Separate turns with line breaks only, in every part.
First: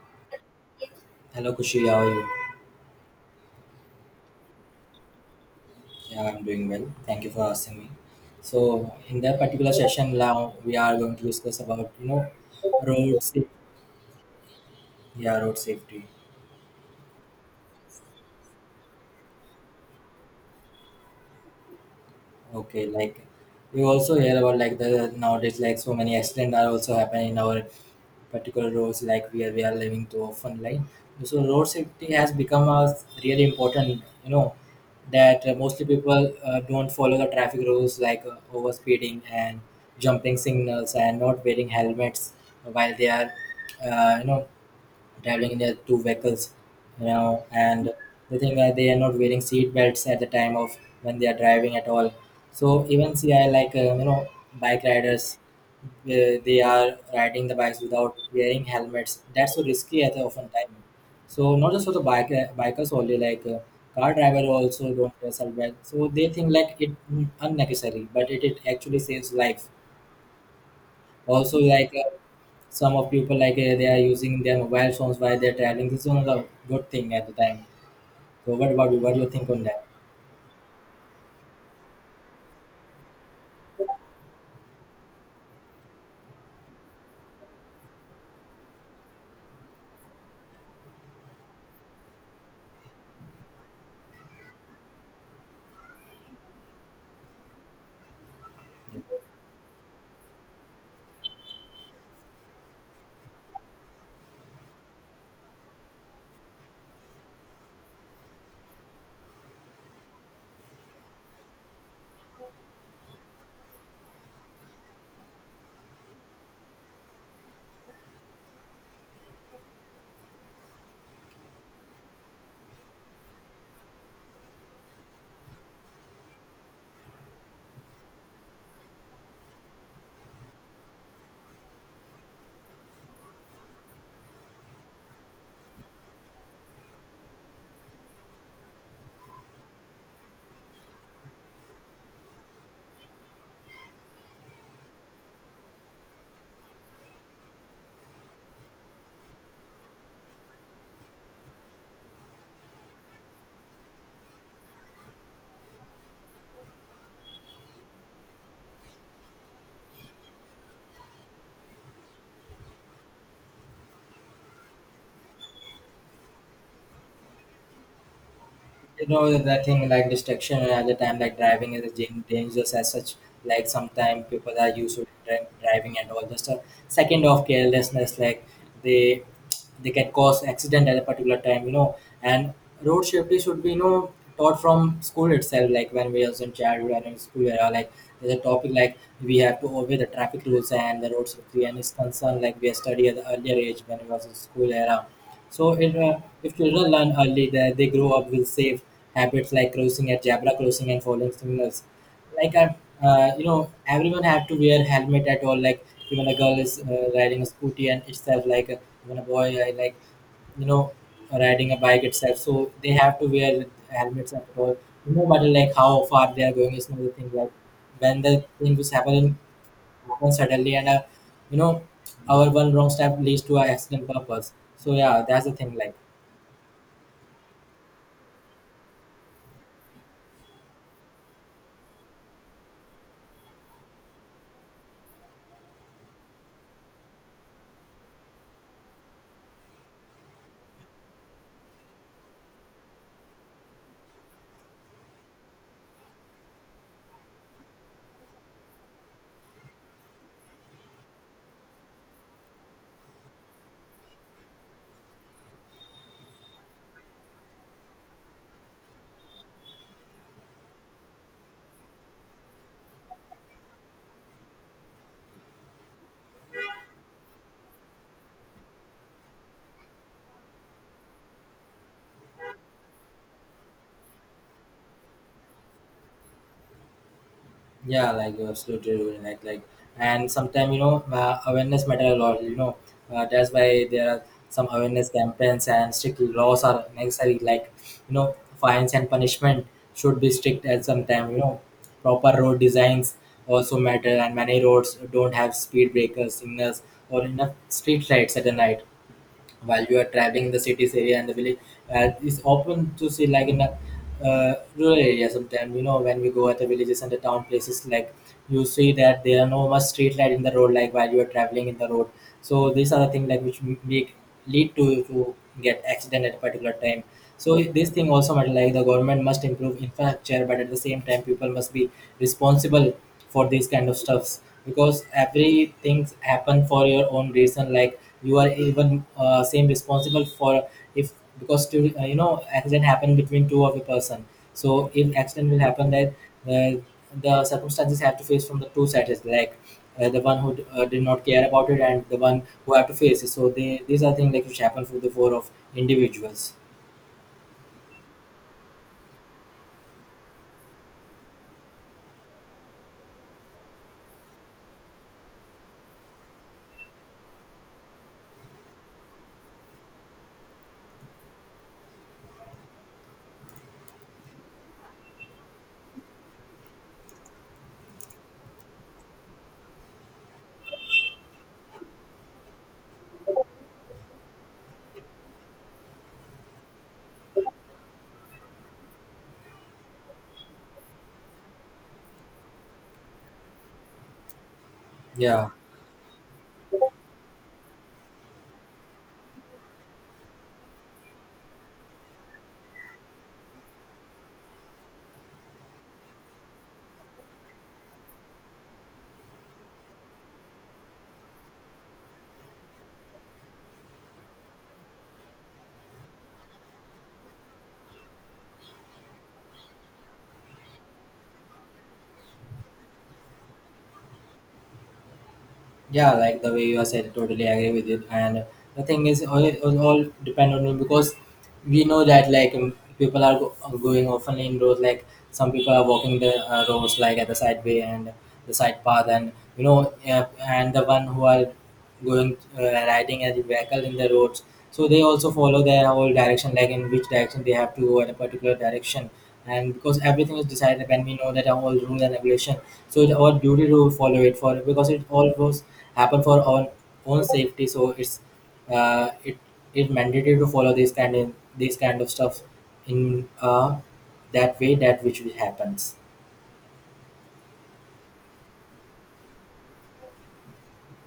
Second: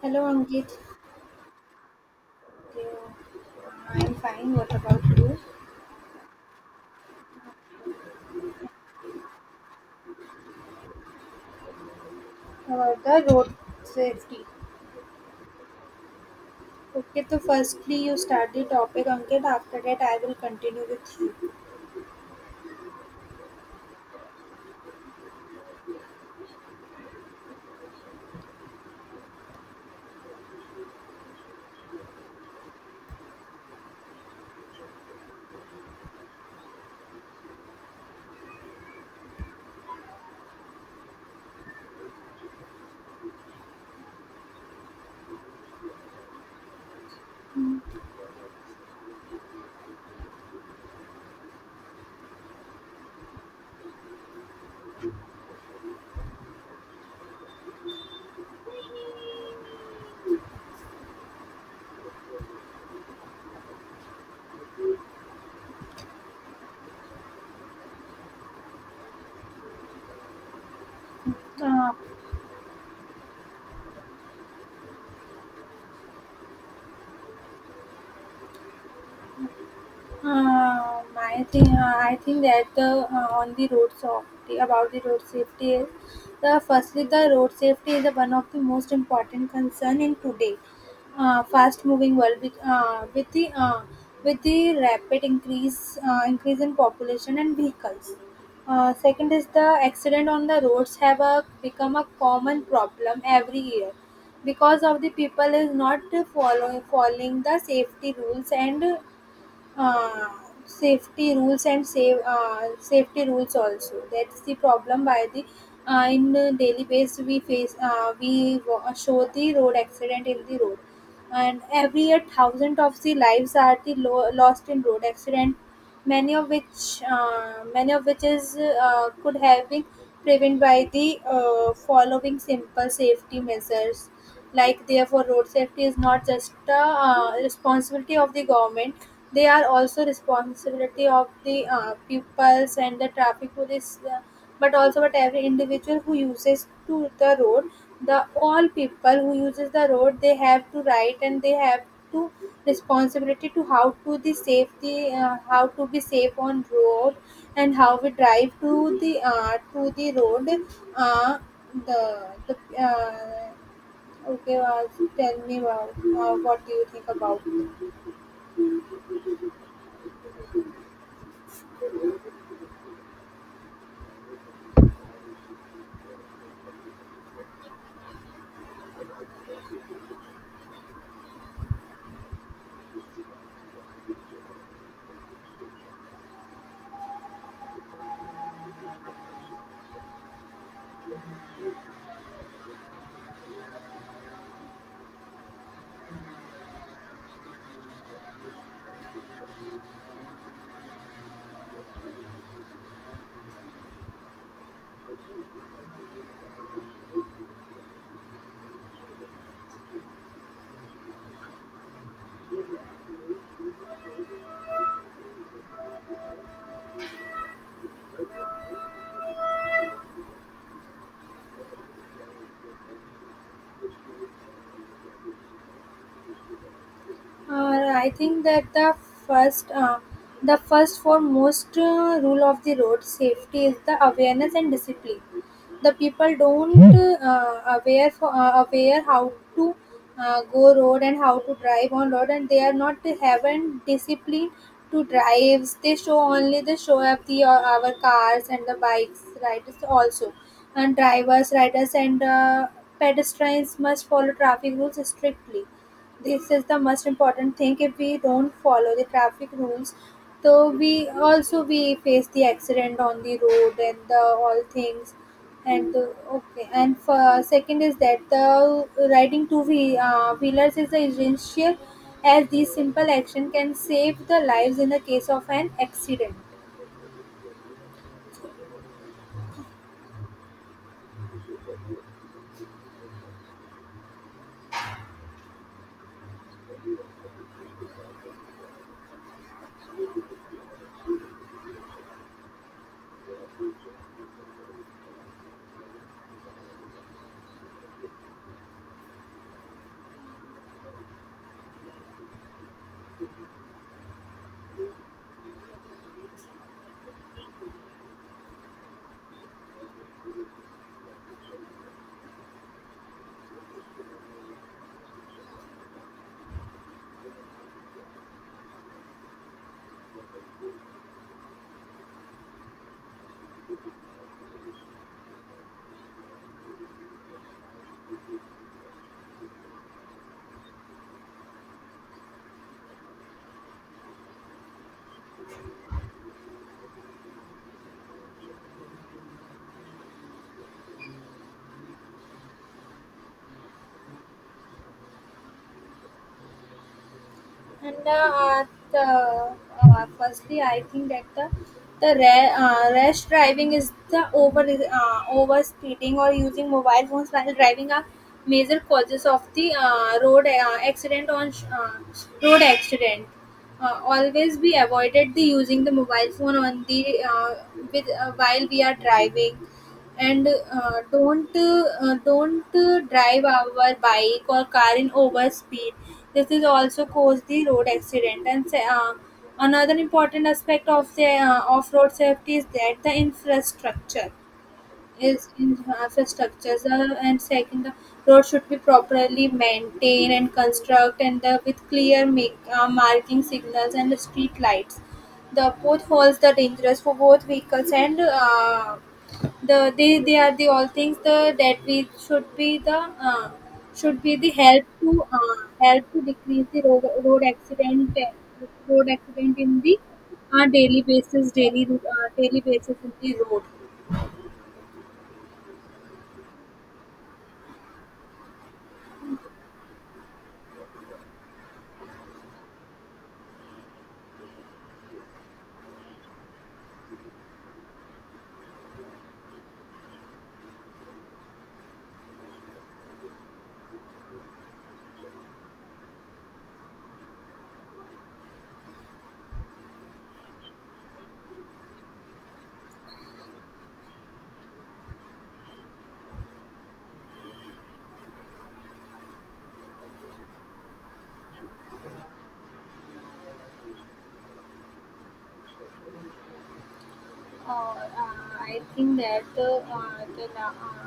Hello Ankit.
Hello Kushi, how are you?
Yeah, I'm fine. What about you?
Yeah, I'm doing well. Thank you for asking me. So in that particular session now we are going to discuss about
About
road
the
safety.
road safety.
Yeah, road safety.
Okay, so firstly you start the topic Ankit. After that I will continue with you.
Okay, like you also hear about like the nowadays like so many accidents are also happening in our particular roads like where we are living too often like. So road safety has become a really important, that mostly people don't follow the traffic rules, like over speeding and jumping signals and not wearing helmets while they are uh, you know traveling in their two vehicles, and the thing that they are not wearing seat belts at the time of when they are driving at all. So even see, I like bike riders, they are riding the bikes without wearing helmets. That's so risky at the often time. So not just for the bikers only, like car driver also don't wear seatbelt. So they think like it unnecessary, but it actually saves life. Also,
Uh,
like some of people like they are using their mobile phones while they're traveling. This is one of the good thing at the time. So what about you? What do you think on that?
my thing, I think that the on the road safety, about the road safety is, the firstly the road safety is the one of the most important concern in today, fast moving world with the rapid increase in population and vehicles. Second is the accident on the roads have a, become a common problem every year because of the people is not following the uh, safety rules and save safety rules also. That's the problem by the in the daily base we face, show the road accident in the road, and every year thousand of the lives are lost in road accident, many of which is could have been prevented by the following simple safety measures. Like, therefore, road safety is not just a responsibility of the government; they are also responsibility of the pupils and the traffic police, but also but every individual who uses to the road. The all people who uses the road, they have to right and they have to responsibility to how to the safety, how to be safe on road and how we drive to the road uh, the the uh, Okay, Vas, tell me about what do you think about?
You know, the thing like distraction at the time like driving is a dangerous as such, like sometimes people are used to driving and all. Just a second of carelessness, like they they can cause accident at a particular time, you know. And road safety should be, you know, taught from school itself, like when we was in childhood and in school era. Like there's a topic, like we have to obey the traffic rules and the road safety, and it's concern. Like we study at the earlier age when we was in school era. So it, if children learn early, that they grow up with safe habits like crossing at zebra crossing and following signals. Like I, everyone have to wear helmet at all. Like even a girl is riding a scooty and itself, like even a boy like you know riding a bike itself. So they have to wear helmets at all. No matter like how far they are going, it's another thing. Like when the thing was happen suddenly and you know our one wrong step leads to an accident purpose. So yeah, that's the thing like.
I think that first, uh, the first foremost rule of the road safety is the awareness and discipline. The people don't aware how to go road and how to drive on road, and they are not haven't discipline to drives. They show only they show up the our cars and the bikes, riders also, and drivers, riders, and pedestrians must follow traffic rules strictly. This is the most important thing. If we don't follow the traffic rules, so we also we face the accident on the road and the all things. And the, okay, and for second is that the riding two wheelers is essential as this simple action can save the lives in the case of an accident.
Yeah, like you're absolutely right, like and sometimes, you know, awareness matter a lot, you know. That's why there are some awareness campaigns and strict laws are necessary, like you know, fines and punishment should be strict at some time, you know. Proper road designs also matter, and many roads don't have speed breakers signals or enough street lights at the night while you are traveling the cities area and the village. It's open to see, like in a rural area, sometimes, you know, when we go at the villages and the town places, like you see that there are no much street light in the road, like while you are traveling in the road. So these are the things like which make lead to get accident at a particular time. So this thing also matter, like the government must improve infrastructure, but at the same time people must be responsible for these kind of stuffs because everything happen for your own reason, like you are even same responsible for if, because to, you know, accident happen between two of a person. So if accident will happen, that uh, the circumstances have to face from the two sides, like the one who did not care about it, and the one who have to face it. So they, these are things like which happen for the four of individuals.
And at firstly, I think that the rash driving is the over speeding or using mobile phones while driving are major causes of the road road accident. Always be avoided the using the mobile phone on the with while we are driving, and don't drive our bike or car in over speed. This is also cause the road accident and another important aspect of the off-road safety is that the
Yeah.
infrastructures. And second, the road should be properly maintained and construct and the with clear marking signals and the street lights. The potholes the dangerous for both vehicles and they are the all things the that we should be the help to help to decrease the road accident, road accident in the daily basis daily daily basis in the road.
Yeah, like the way you are said, totally agree with it. And the thing is, all depend on you because we know that, like people are are going often in roads. Like some people are walking the roads like at the side way and the side path. And, you know, yeah, and the one who are going riding as a vehicle in the roads, so they also follow their whole direction, like in which direction they have to go in a particular direction. And because everything is decided when we know that our whole rules and regulation, so it's our duty to follow it, for because it all was happen for our own safety. So it's, uh, it it mandatory to follow this kind of stuff in that way that which will happens.
Uh, uh, I think that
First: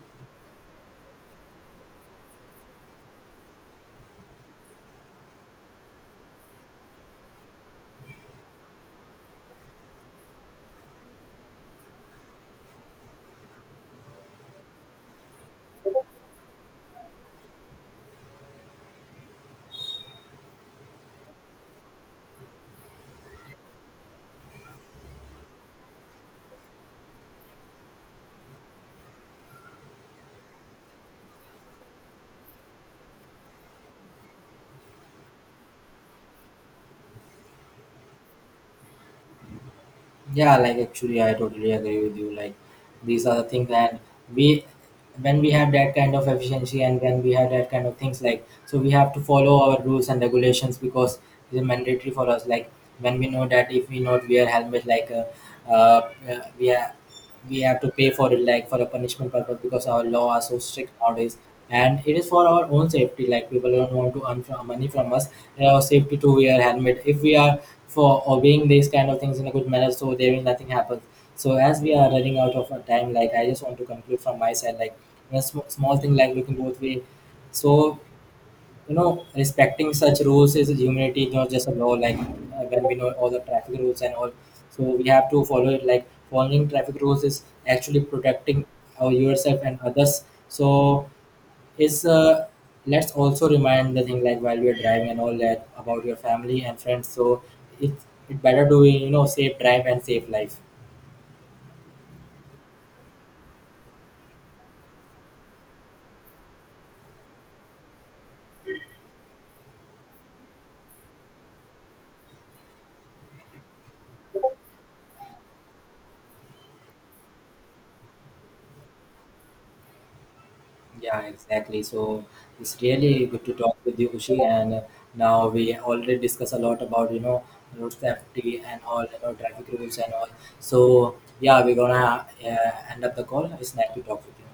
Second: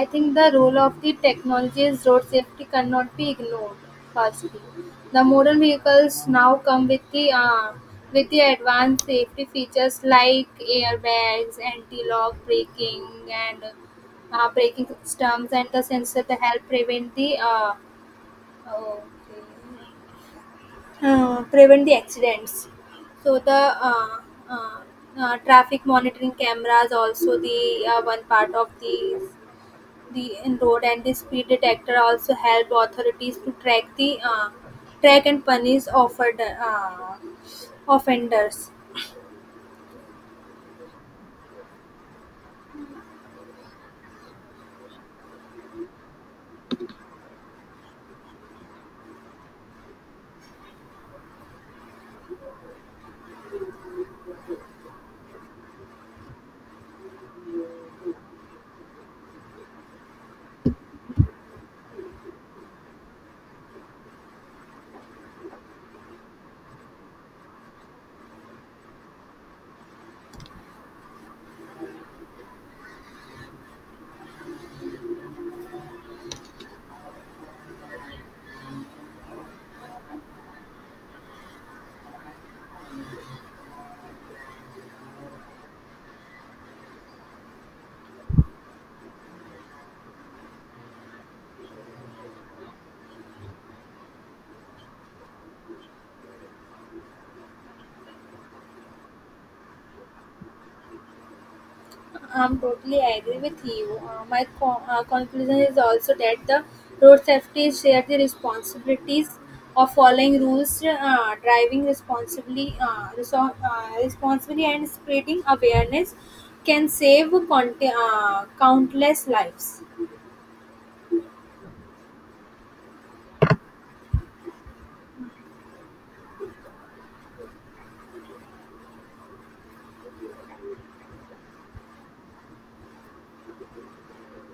I think the role of the technology is road safety cannot be ignored. Firstly, the modern vehicles now come with the advanced safety features like airbags, anti-lock braking, and braking systems, and the sensor to help prevent okay, prevent the accidents. So the uh, traffic monitoring cameras also the one part of the in road, and the speed detector also help authorities to track the track and punish offered offenders.
Yeah, like actually, I totally agree with you. Like these are the things that we, when we have that kind of efficiency and when we have that kind of things, like, so we have to follow our rules and regulations because it is mandatory for us. Like when we know that if we not wear helmet, like, uh, uh, we are we have to pay for it, like for a punishment purpose because our law are so strict nowadays. And it is for our own safety, like people don't want to earn from money from us, and our safety to wear helmet. If we are for obeying these kind of things in a good manner, so there will nothing happen. So as we are running out of our time, like I just want to conclude from my side, like a small thing like looking both way. So you know, respecting such rules is humanity, not just a law, like when we know all the traffic rules and all, so we have to follow it. Like following traffic rules is actually protecting our yourself and others. So is let's also remind the thing, like while we are driving and all, that about your family and friends. So it's it better to, you know, safe drive and safe life.
I'm totally agree with you. My conclusion is also that the road safety share the responsibilities of following rules, driving responsibly, responsibly, and spreading awareness can save countless lives.
Yeah, exactly. So it's really good to talk with you, Ushi. And now we already discussed a lot about, you know, road safety and all, you know, traffic rules and all. So yeah, we're gonna end up the call. It's nice to talk with you.